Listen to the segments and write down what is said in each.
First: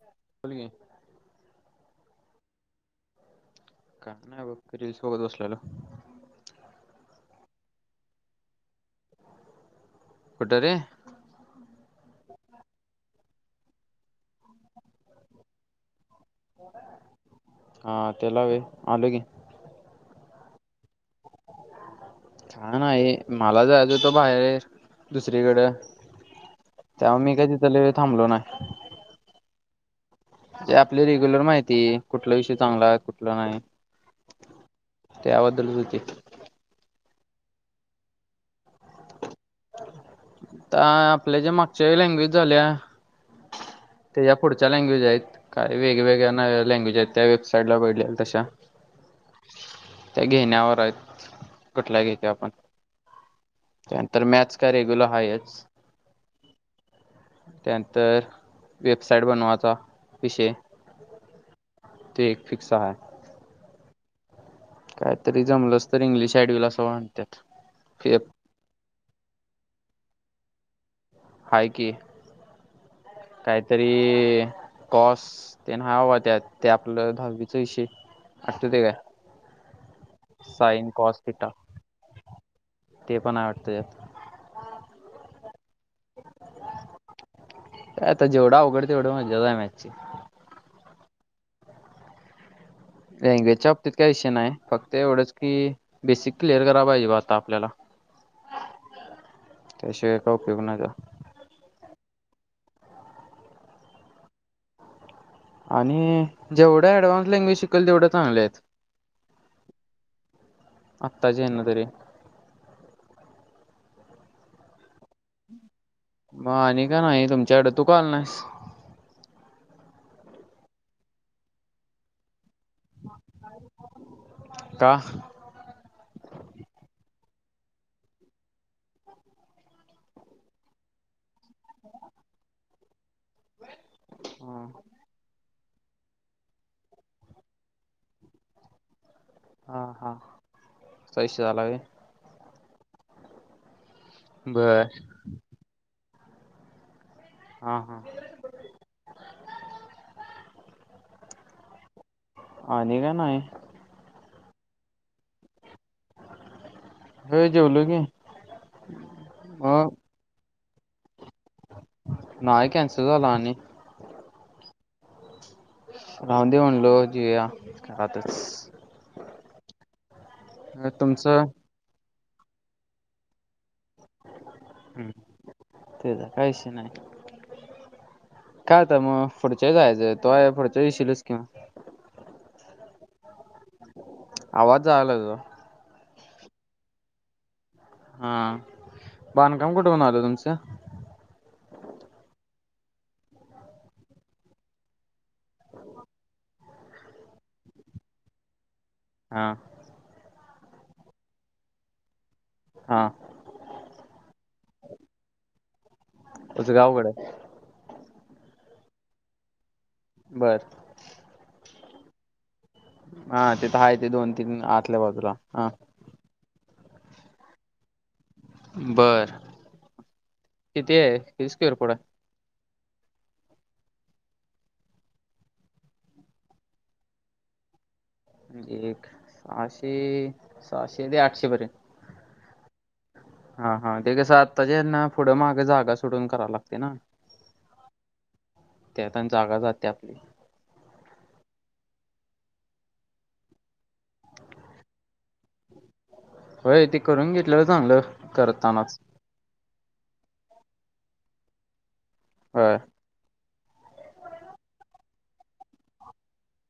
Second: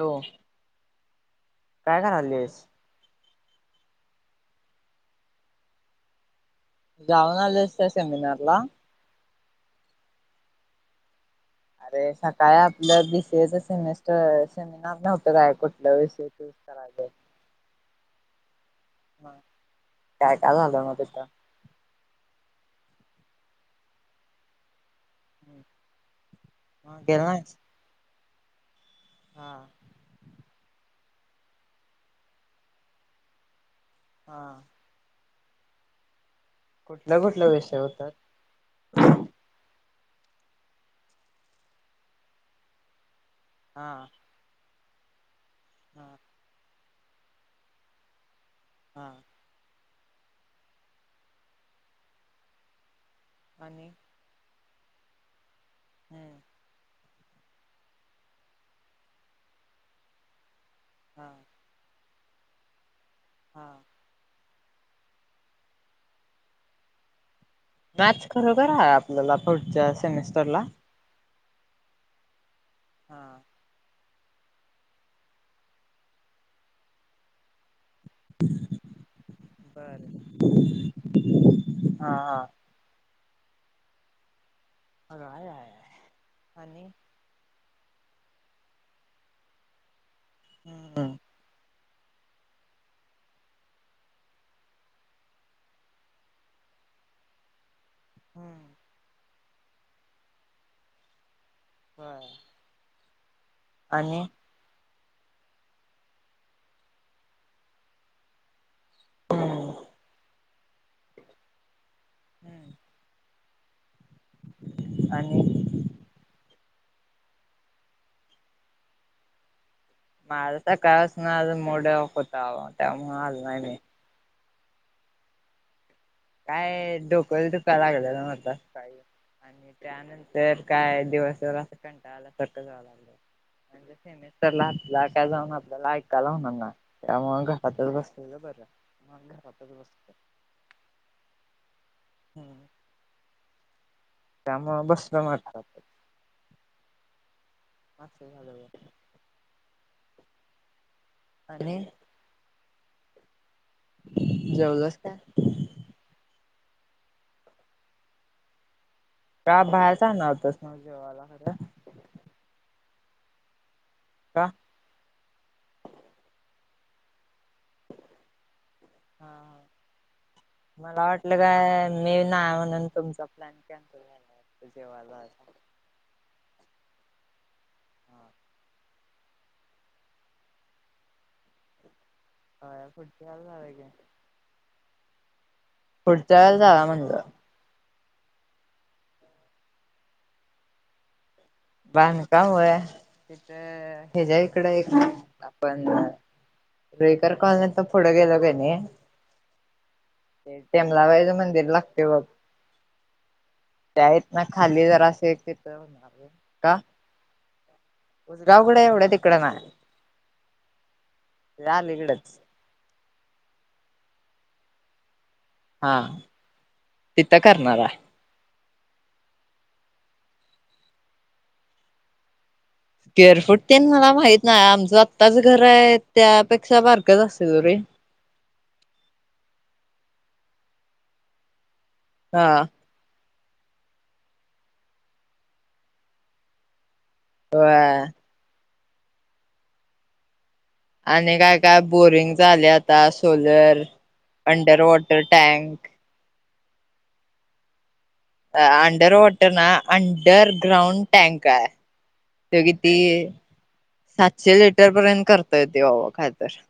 Hello, बोल की काय काय करालीस? का नाही बघ, रीलस बघत बसलेलो. जाऊन आलेस त्या सेमिनार ला. कुठं रे? अरे सकाळी आपलं बी सी ए च सेमीस्टर सेमिनार नव्हतं काय, कुठल्या विष हा त्याला व्हय, आलो कि. मग काय काय झालं मग तिथं? छान आहे. मला जायचं होतं बाहेर दुसरीकडं. मग तेव्हा गेला मी काय नाहीस? तिथं लई वेळ थांबलो नाही. हा. ते आपली रेग्युलर माहिती कुठल विषय चांगलाय, कुठला नाही. हा. त्याबद्दल हुतीत. कुठला कुठला विषय होता? आता आपल्या ज्या मागच्या लँग्वेज झाल्या हा त्याच्या पुढच्या लँग्वेज आहेत. काय हा वेगवेेगळ्या लँग्वेज आहेत त्या वेबसाईटला बघलेल्या तशा. हा. त्या घेण्यावर हायत, कुटला घेतोय आपण. आणि नंतर मॅच का रेगुल हायच हम्म त्यानंतर वेबसाइट बनवायचा विषय हा ते एक फिक्स आहे हा कायतरी जमलंस तर इंग्लिश एँड होईल असं म्हणत्यात मॅथस खरोखर आहे आपल्याला फुढच्या सेमेस्टरला हाय की हा काहीतरी कॉस तेन हाय बाबा त्यात ते आपलं दहावीचा विषय आठवतय काय बर. साइन काँस थिटा हा हा. पन हाय वाटते यात अ हाय आहे आणि आता जेवढा अवघड तेवढं मजा हाय मॅचची हम् ह लँग्वेजच्या बाबतीत काही विषय नाही फक्त एवढंच की बेसिक क्लिअर करा पाहिजे बा आता आपल्याला हम्म त्याशिवाय का उपयोग नाय त्याचा हा आणि आणि जेवढा ऍडव्हान्स लँग्वेज शिकेल तेवढं चांगलं आहेत हम्म आत्ताचे यांना तरी हम्म. आणि मग आणि काय नाही तुमच्याकड तू का आल नाहीस माझ तर काळच ना आज मोड आँफ होता बाबा त्यामुळे आलो नाही म का? काय डोक दुकच दुखाय लागलेला म्हणतान काही आणि त्यानंतर काय दिवसावर असं कंटाळाला कट्ट जावं लागलं म्ह का तररला काय जाऊन आप [unintelligible] त्याला ऐकायला होणार ना त्यामुळ घरातच बसलेलं बरं म घरातच बसलोय पैसे चालू हाय व्हय त्यामुळे बर बसलं मग घरात हा हा ह स झाज [unintelligible] आणि आणि काय नाही जेवलंस काय हो जेवलो की का बाहेर जाणार होतस न जेवायला खरं नाय कॅन्सल झाल आणि का हॅलो जी [unintelligible] ह मला वाटलं तुमचं काय मी नाही म्हणून तुमचा प्लॅन कँन्सल झाला हम्म जेवायला जायचा तेचा काय विषय नाही काय आता मग पुढच्या वेळी जायचं तू आता पुढच्या वेळी येशीलच कि मग होय पुढच्या वेळी जाऊया आवाज जायलाय तुझा पुढच्या वेळेला जाऊया म्हटल हा बांधकाम कुठे पर्यंत आलं तुमचं बांधकाम व्हय तिथं हच्या इकड एक आपण रुईकर कॉलनीत पुढं गेल का नाही. हा. ते तेंबबाई चं मंदिर लागते बघ हा ते आहेत ना. खाली जरासे तिथ. तुझ अवघड असल. जाउगडया एवढं तिकडे नाही. बर. च्या अली कडच. हा तेथ ह आहे ते दोन, तीन आतल्या बाजूला. हा तिथं करणार आहे. बर किती आहे स्क्यूर फूट स्क्वेअर फूट ते मला माहित नाही आमचं आत्ताच घर आहे त्यापेक्षा बारकच असत रे एक सहाशे, सहाशे ते आठशे पर्यंत. हा. हा हा ते कसं आत्ताच्याना पुढं माग जागा सुटून कराव लागते ना. होय. त्यात आणि जागा जाते. आणि काय काय बोरिंग झाले आता सोलर, अंडरवॉट, टँक. होय ते करून घेतलंलं चांगलं. अ करतानाच अंडर वाॉटर ना अंडर ग्राउंड टँक आहे. ते होय किती सातशे लिटर पर्यंत करतय ते होवा खालतर-'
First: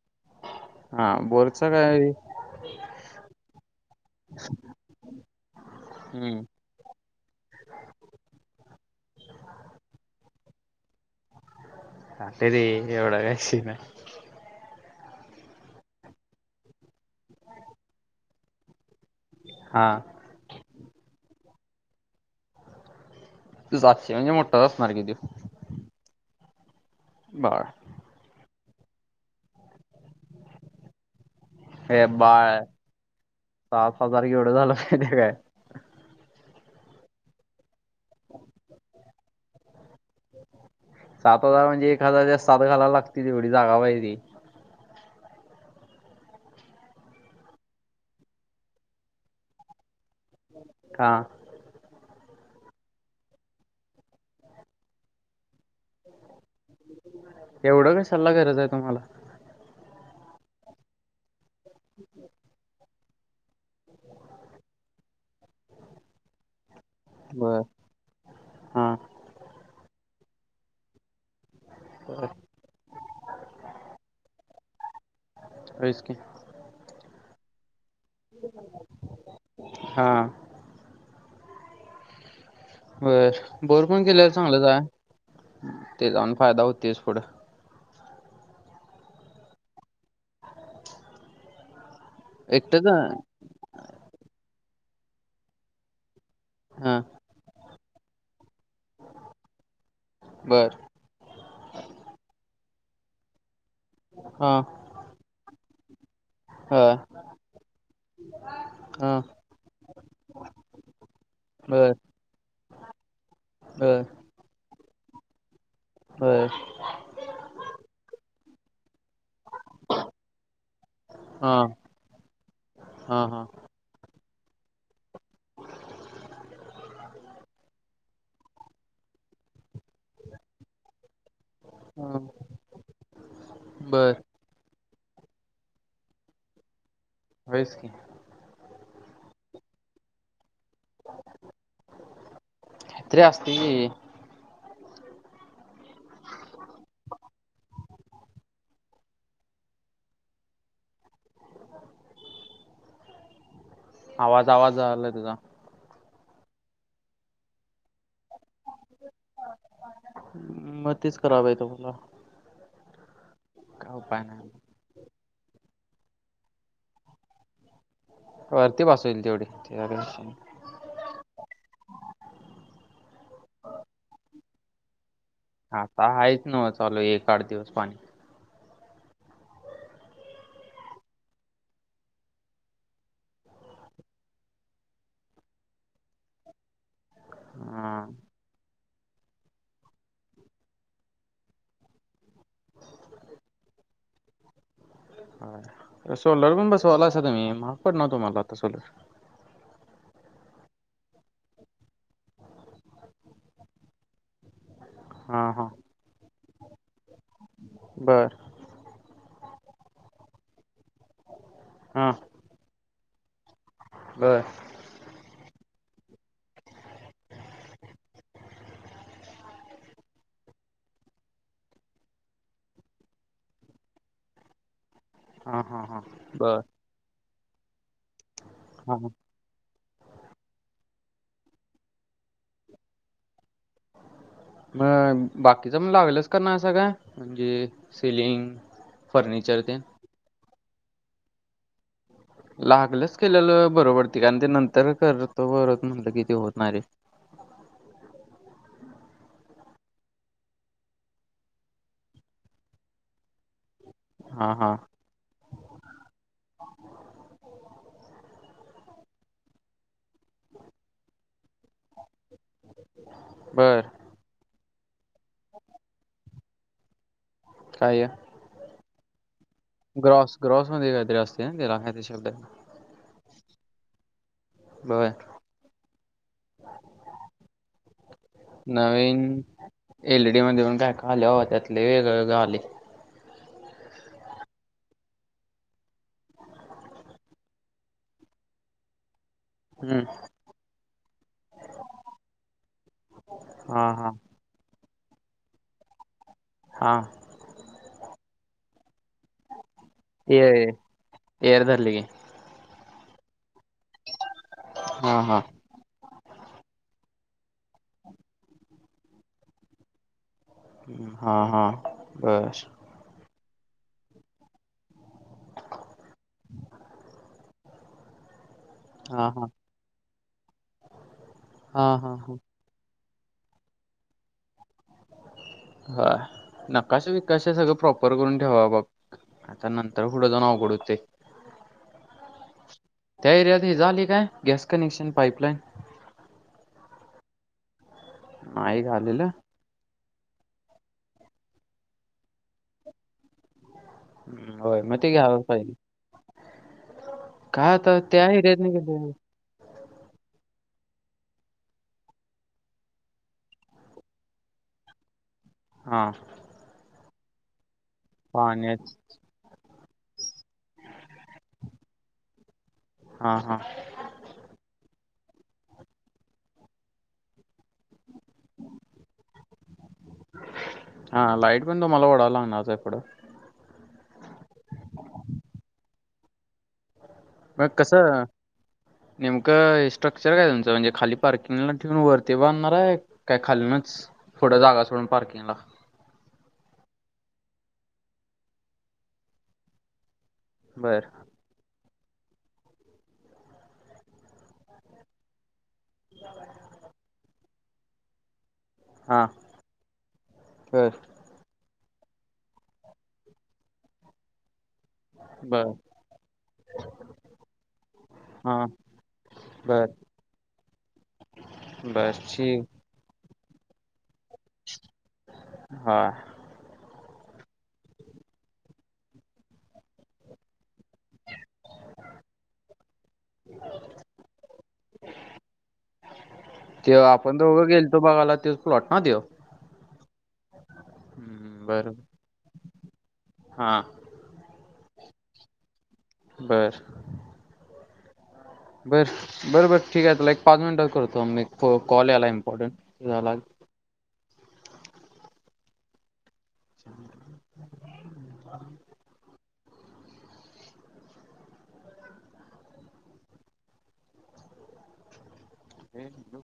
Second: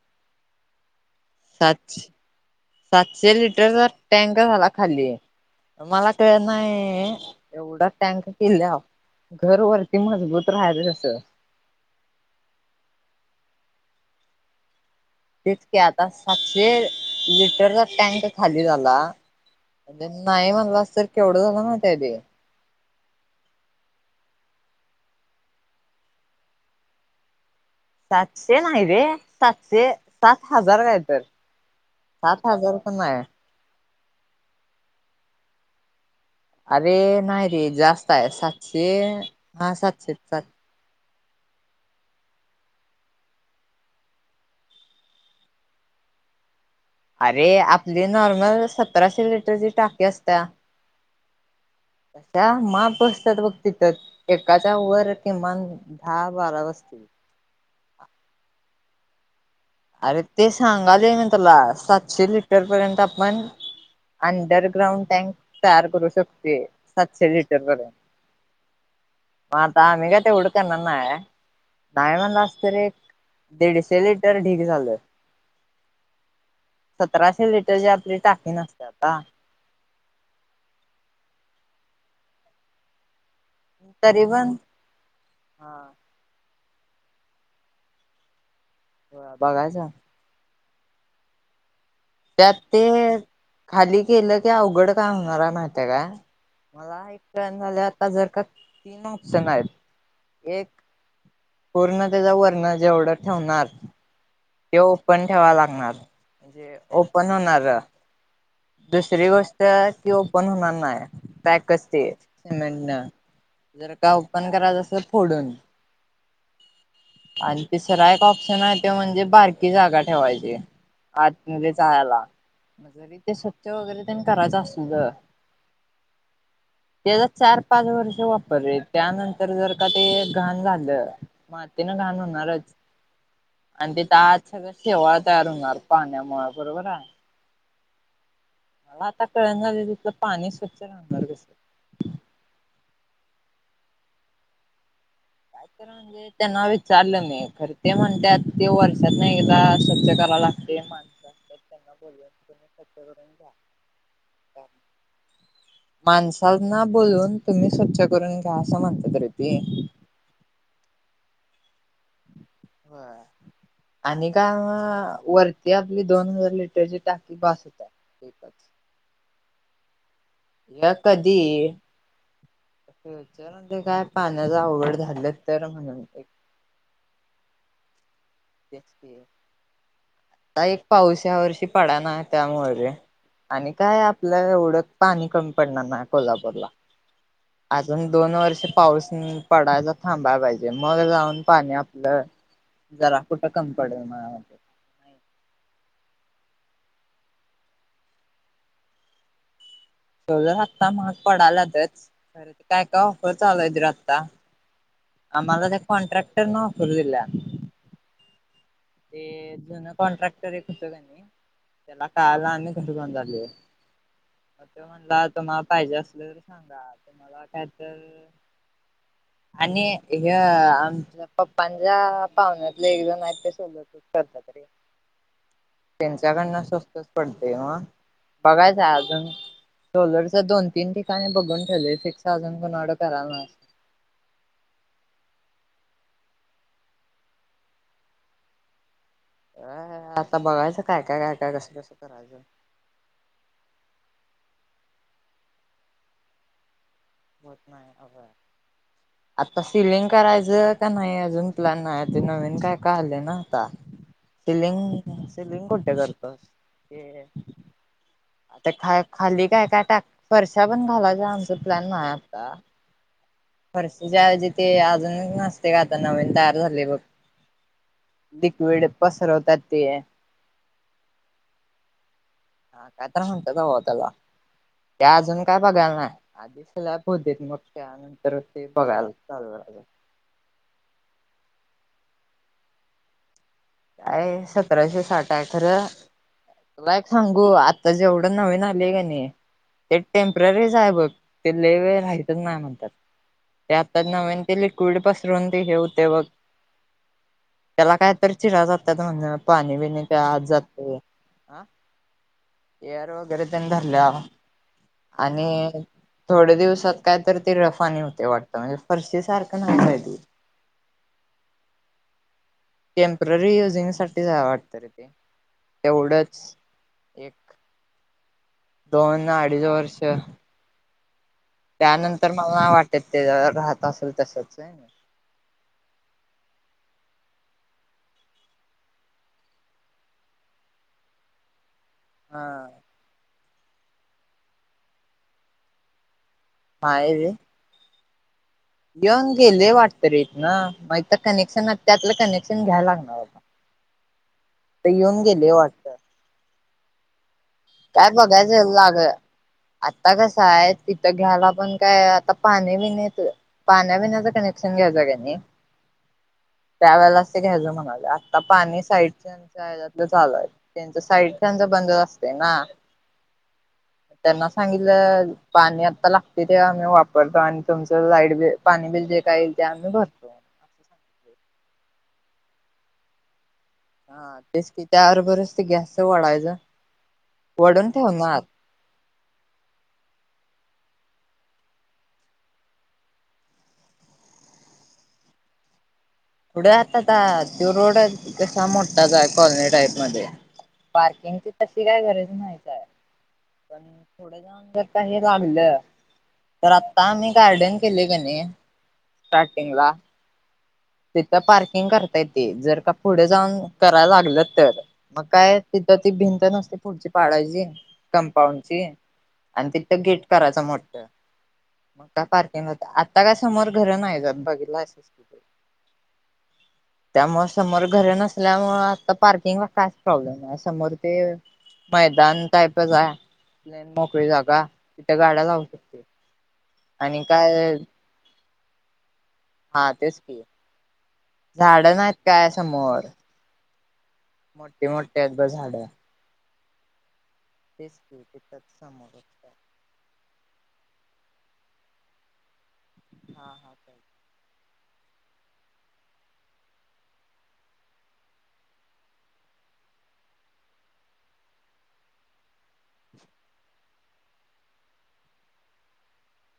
हा बोरचा काय? सातशे लिटरचा टँक झाला खाली. मला हम्म कानाही बस टँका केल्या घर वरती मजबूत. रायच कस. आ ते ते एवढं काय विषय नाही. तेचक आता सातशे लिटरचा टँक खाली झाला. हा म्हण नाही म्हणला तर केवढं झालं ना त्या ते. तू सातशे म्हणजे मोठा असणार की तू. बर. सातशे नाही रे सातशे सात हजार लिटर. हे सात बाळ हजार पण नाय. सात हजार एवढं झालं माहितेय काय? अरे नाही रे जास्त आहे सातशे हा सातशे सात. सात हजार म्हणजे एक हजारच्या सात घालायला लागतील तेवढी जागा पाहिजे. अरे आपली नॉर्मल सतराशे लिटरची टाकी असते. हा. अशा माप बसतात बघ तिथ एकाच्या वर किमान दहा, बारा तेच कि [unintelligible] एवढं का सल्ला गरज आहे तुम्हाला. अरे ते सांगालोय मी तुला सातशे लिटरपर्यंत. पण अंडरग्राउंड टँक तयार करू शकते. सातशे लिटर बर पर्यंत हा म आता आम्ही का तेवड करणार नाय. य म्हनला अस तर एक दीडशे लिटर ढीक झालं. दिडशे. सतराशे लिटर जे आपली टाकी नसतात का. हा बर भरपुुर तरी केलेला पण चांगलंचय हा ते जाऊन फायदा होत. छतीसपर [unintelligible] हो बघायच. त्यात ते एकटंच आहे? खाली केलं की अवघड काय होणार माहित का मला हां. एक प्रळन झाले आता जर का तीन ऑपशन आहेत एक बर. कोर्ण त्याचा वर्ण जेवढं ठेवणार हां. ते ओपन ठेवा लागणार म्हणजे हां. ओपन होणार हां. दुसरी गोष्ट की ओपन होणार नाही पॅक बर. कसते सिमेंट न जर बर. का ओपन करायचं असेल डून बर. आणि तिसरा एक ऑप्शन आहे ते म्हणजे बारकी जागा ठेवायची हां. आतमध्ये जायला जरी हां, ते हां. स्वच्छ वगैरे कराच असू त्याचा चार पाच वर्ष वापरले त्यानंतर जर का ते घाण झालं मातीन घाण हां. होणारच आणि ते बर. अच्छा ठेवळ तयार होणार पाण्यामुळे बरोबर आहे वैसकी मला आता कळन झालं तिथलं पाणी स्वच्छ राहणार कस ते असत काय म्हणजे त्यांना विचारलं नाही खर ते म्हणतात ते व त नाही स्वच्छ करायलाते माणस त्यांना बोलुम्ही स्वछ करून घ्या आवाज आवाज झालाय तुझा माणसाल ना बोलून तुम्ही स्वच्छ करून घ्या असं म्हणता त य ते करावे तमला ह आणि का वरती आपली दोन हजार लिटरची टाकी भास होत आहे वरती बस होईल तेवढी या कधी फ्युचरमध्येध्ये काय पाण्याचा आवड झालं तर म्हणून हाता एक आहेच न चालू एक आठ दिवस पाणी आता एक पाऊस या वर्षी पडा ना त्यामुळे आणि काय आपलं एवढं पाणी कमी पडणार नाही कोल्हापूरला अजून हां. दोन वर्ष पाऊस पडायला थांबायला पाहिजे मग जाऊन पाणी आपलं जरा कटक्कम पडे म सोलर पण बसवाला त मही महाग पड ना तुम्हाला आता सोलर हम् शवलं आत्ता महाग पडालातच खर काय काय फर चालूयत आत्ता हां, आम्हाला हां. ते कॉन्ट्रॅक्टरने ऑफर दिला बर ते जुन कॉन्ट्रॅक्टर एक होतं का नाही त्याला हां. काला आ्ही कस जान झाल आहे बर. ते म्हणला तर मा पाहिजे असलं तरी सांगा मला काय तर आणि ह आमच्या पप्पांच्या पाहुण्याततले एक जण आहेत त हा हा हा त्यांच्याकडन बर असवत पडते मग बघायचं हा हा अजून सोलर दोन तीन ठिकाणी बघून ठेवले सिक्स थाउजंड कोून ऑड करायल मग बाकीच मण लागलच करणार सगळ म्हणजे सेलिंग फर्निचर ते अ आता बघायचं काय काय काय कसंसं लागलच केलेलं बरोबरती कारण ते नंतर करतो बरोत म्हणलं किती होत नाहीे होत आ सिलिंग करायचं का नाही अजून प्लॅन नाही ते नवीन काय काले ना आता हा हा सिलिंग सिलिंग कुठे करतोस ते आता ख खाली काय काय टाक फर्षा पण घालायच आमचा प्लॅन नाही आता. बर फर्षीच्या ऐवजी ते अजून नसते का आता नवीन तयार झाले बघ. काय लिक्विड पसरवतात. ते ग्रॉस ग्रॉसमध्ये काहीतरी असते ना त्याला ह ते शब्द. हा काय तर म्हणतात बाबा त्याला. ते बर अजून काय बघायला नाही आधी सल्याप होऊदेत मग त्या नंतर ते बघायला चाल करायचं हाय. जेवण काय खाल्यावर त्यातले वेग वगं आले. काय सतराशे साठ हाय खरं. तुला एक सांगू आत्ता जेवढं नवीन आलेय का नाही. ते हम्म टेम्परीच आहे बघ ते लई वेळ राहतच नाही म्हणतात. ते हा आताच हा नविन ते लि क्वीड पसरून ते हे हुते बघ हा त्याला काय तर चिराजा तात म्हण पाणी बीणी त्या आत एअर जात ह एअर धरले की एअर वगैरे धरल्या हा हा आणि थोड्या दिवसात काय तर ते रफानी होते वाटत म्हणजे फर्षी सारखं नाही काय ते. हा हा बरं. टेम्पररी युजिंग साठीच वाटत रे ते. तेवढंच एक दोन हा हा अडीच वर्ष हा हा त्यानंतर हा मला वाटत ते राहत असेल तसच होय नी. होय नकाश विकश सगळं प्रॉपर करून ठेवा बग. आता नंतर पुढं जाऊन आवगड होते. हा त्या एरियात हेज आलय काय गॅस कनेक्शन पाइपलाइन? नाही रे. नाही झालेलं येऊन गेले वाट तरी हितन नाही तर कनेक्शन त्यातलं कनेक्शन घ्यायला लागणार आता. होय तर मग ते येऊन घ्यावं गेले पाहिजे कि. वाटत काय एरियात बगायचं नाही लाग गेले आता कस आहे तिथं घ्यायला पण काय आता पाणी बिनी येत पाण्या बिण्याच कनेक्शन घ्यायचं कणी हा. त्यावेळेला अस घ्यायच म्हणाले आता पाणी पाण्याच साईडच्यांच्या हेज्यात चालू हाय त्यांच साईड त्यांच बंदर असते ना. हा हा त्यांना सांगितलं पाणी आता लागते ते आम्ही वापरतो आणि तुमचं लाईट बिल पाणी बिल जे काय येईल ते आम्ही भरतो अस हा सांगतो. लाईट पण तुम्हाला वडायला लागणारचं हाय पुडं. हा तेच कि त्याबरोबरच ते गॅसच वढायच. मग कस नेमकं हे स्ट्रक्चर काय तुमचं म्हणजे खाली पार्किंगला ठेवून वरती बांधणार आहे काय खालीनच थोड जागा सोडून पार्किंगला. पुढे आता त्यो रोड आहे कसा मोठाचय कॉलनी टाईप मध्ये. बर पार्किंगची त शी काय गरज नाहीचाय पण थोड जाऊन जर का हे लागलं. तर आता आम्ही गार्डन केले कणी हा स्टार्टिंग ला. बर तिथं पार्किंग करता येते जर का पुढे जाऊन करायला लागलं तर. मग काय बर तिथं ती भिंत नसते पुढची पाडायची हा कंपाऊंडची. आणि बर तिथं गेट करायचं मोठ मग बर का ठीक पार्किंग होत आ त्या का समोर घर नाही जात बघितलासच कि तु. हा त्यामुळे समोर घर नसल्यामुळे आता पार्किंगला कायच प्रॉब्लेम नाही समोर ते मैदान टाईपच आहे. मोकळी जागा तिथे गाड्या लावू शकते ते आणि आपण दोघं काय गेल तो बघाला ते प्लॉट ना ते हा तेच क झाड बरं नाहीत काय समोर हां मोठे मोठे अ ब झाड बरं तेच कि बर बर बरं ठीक आहे त्याला एक पाच मिनिटच करतो आम्ही कॉल याला इम्पॉर्टनट झाला हा हा [unintelligible] [unintelligible] हे